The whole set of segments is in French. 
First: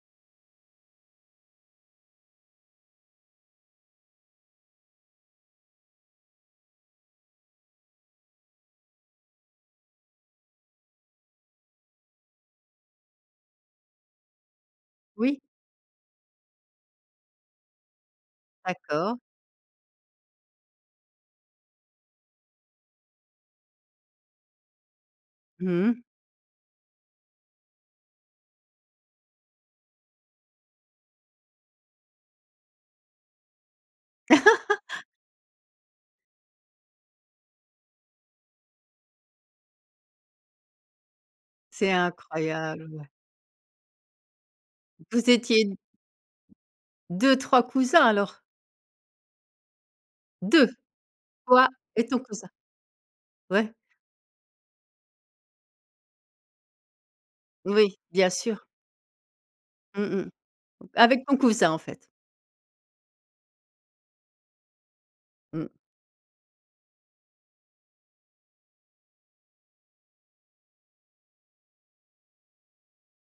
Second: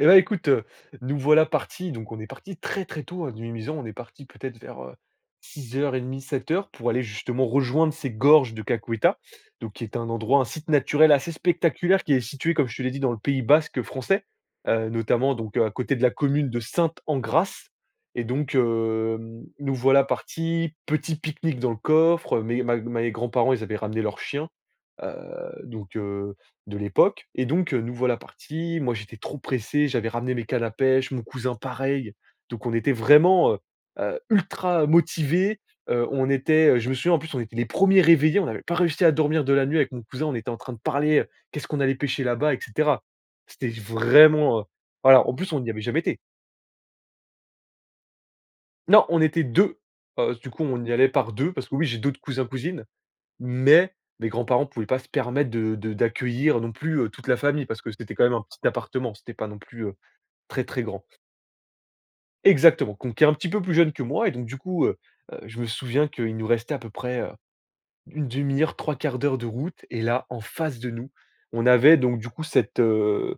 Et bah écoute, heu, nous voilà partis, donc on est parti très, très tôt de Mimizan, on est parti peut-être vers, heu, 06:30-07:00 pour aller justement rejoindre ces gorges de Kakuetta, donc qui est un endroit, un site naturel assez spectaculaire qui est situé comme je te l'ai dit dans le pays basque français, heu, notamment Oui. donc à côté de la commune de Sainte-Engrâce et donc D'accord. hem, nous voilà partis, petit pique-nique dans le coffre, mes ma mes grands-parents ils avaient ramené leur chien, heu, donc Mmh. heu, de l'époque et donc nous voilà partis, moi j'étais trop pressé, j'avais ramené mes cannes à pêche, mon cousin pareil, donc on était vraiment, heu heu, ultra motivés, heu, on était, je me souviens, en plus, on était les 1ers réveillés, on avait pas réussi à dormir de la nuit avec mon cousin, on était en train de parler, heu, qu'est-ce qu'on C'est allait pêcher là-bas et cetera. incroyable! C'était j vraiment, heu, voilà, Vous en plus on étiez y d avait jamais été! 2-3 cousins alors? Non, on était 2, heu, du coup 2. on y allait par 2, parce Toi que oui j'ai et ton d'autres cousins, cousin. cousines, Ouais. mais mes grands-parents pouvaient pas se permettre de de d'accueillir non plus, heu, toute la famille, parce que Oui, c'était quand bien même un sûr. petit appartement, c'était pas non plus, heu, Mmh mh. très très grand. Avec ton cousin en fait. Exactement! Qu'on qui est un petit peu plus jeune que moi, et donc du coup, heu heu, je me Mmh. souviens qu'il nous restait à peu près, heu, 1/2 heure, 3/4 de route, et là en face de nous, on avait donc du coup cette, heu,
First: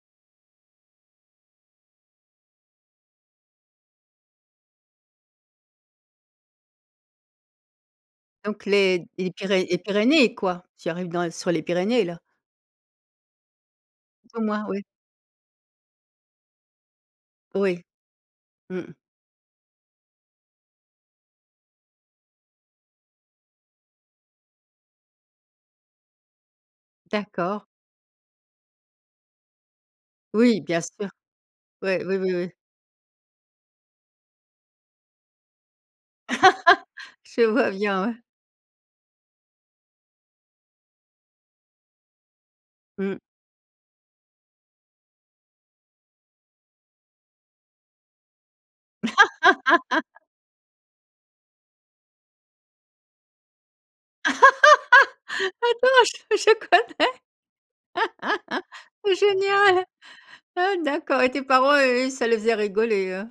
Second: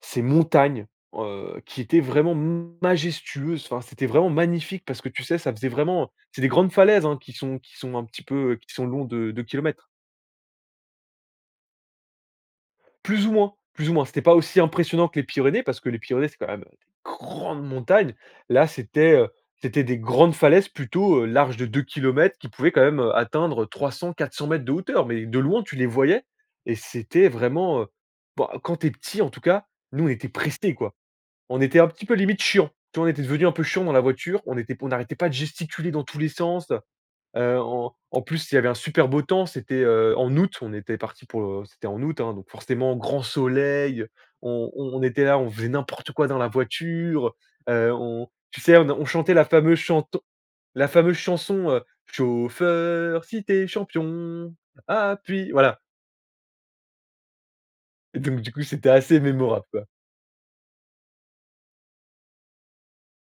ces montagnes, heu, qui étaient vraiment m majestueuses, enfin c'était vraiment magnifique parce que tu sais ça faisait vraiment c'est des grandes falaises hein qui sont qui sont un petit peu Donc qui sont les longs d de les 2 Pyré les kilomètres. Pyrénées, quoi. Tu arrives dans sur les Pyrénées là. Plus ou moins, plus ou moins. C'était pas Comme aussi moi oui. impressionnant que les Pyrénées parce que les Pyrénées c'est quand même, heu, grande Oui. montagne. Là Mmh. c'était, heu, c'était des grandes falaises plutôt larges de 2 kilomètres qui pouvaient quand même atteindre 300-400 m de hauteur, mais de loin tu les voyais et c'était D'accord. vraiment, heu, bah quand tu es petit en tout cas, nous on était Oui, pressé, bien quoi. sûr. On était un Ouais. petit peu Oui, oui, limite oui. chiant, tu vois? On était devenu un peu chiant dans la voiture, on était on arrêtait pas de gesticuler dans tous les sens. Je Heu, vois en bien, ouais. en plus, il y avait un super beau temps, c'était, heu, en août, on était parti pour, heu, c'était en août, hein donc forcément Mmh. grand soleil, on on était là, on faisait n'importe quoi dans la voiture, heu, on tu sais on n on chantait la fameuse chanson la fameuse chanson, heu: «Chauffeur si tu es champion, appuie». Voilà Attends! Je je et donc du coup, connais! c'était assez mémorable, Génial! quoi. Ah d'accord, et tes parents eux, ça les faisait rigoler, hein?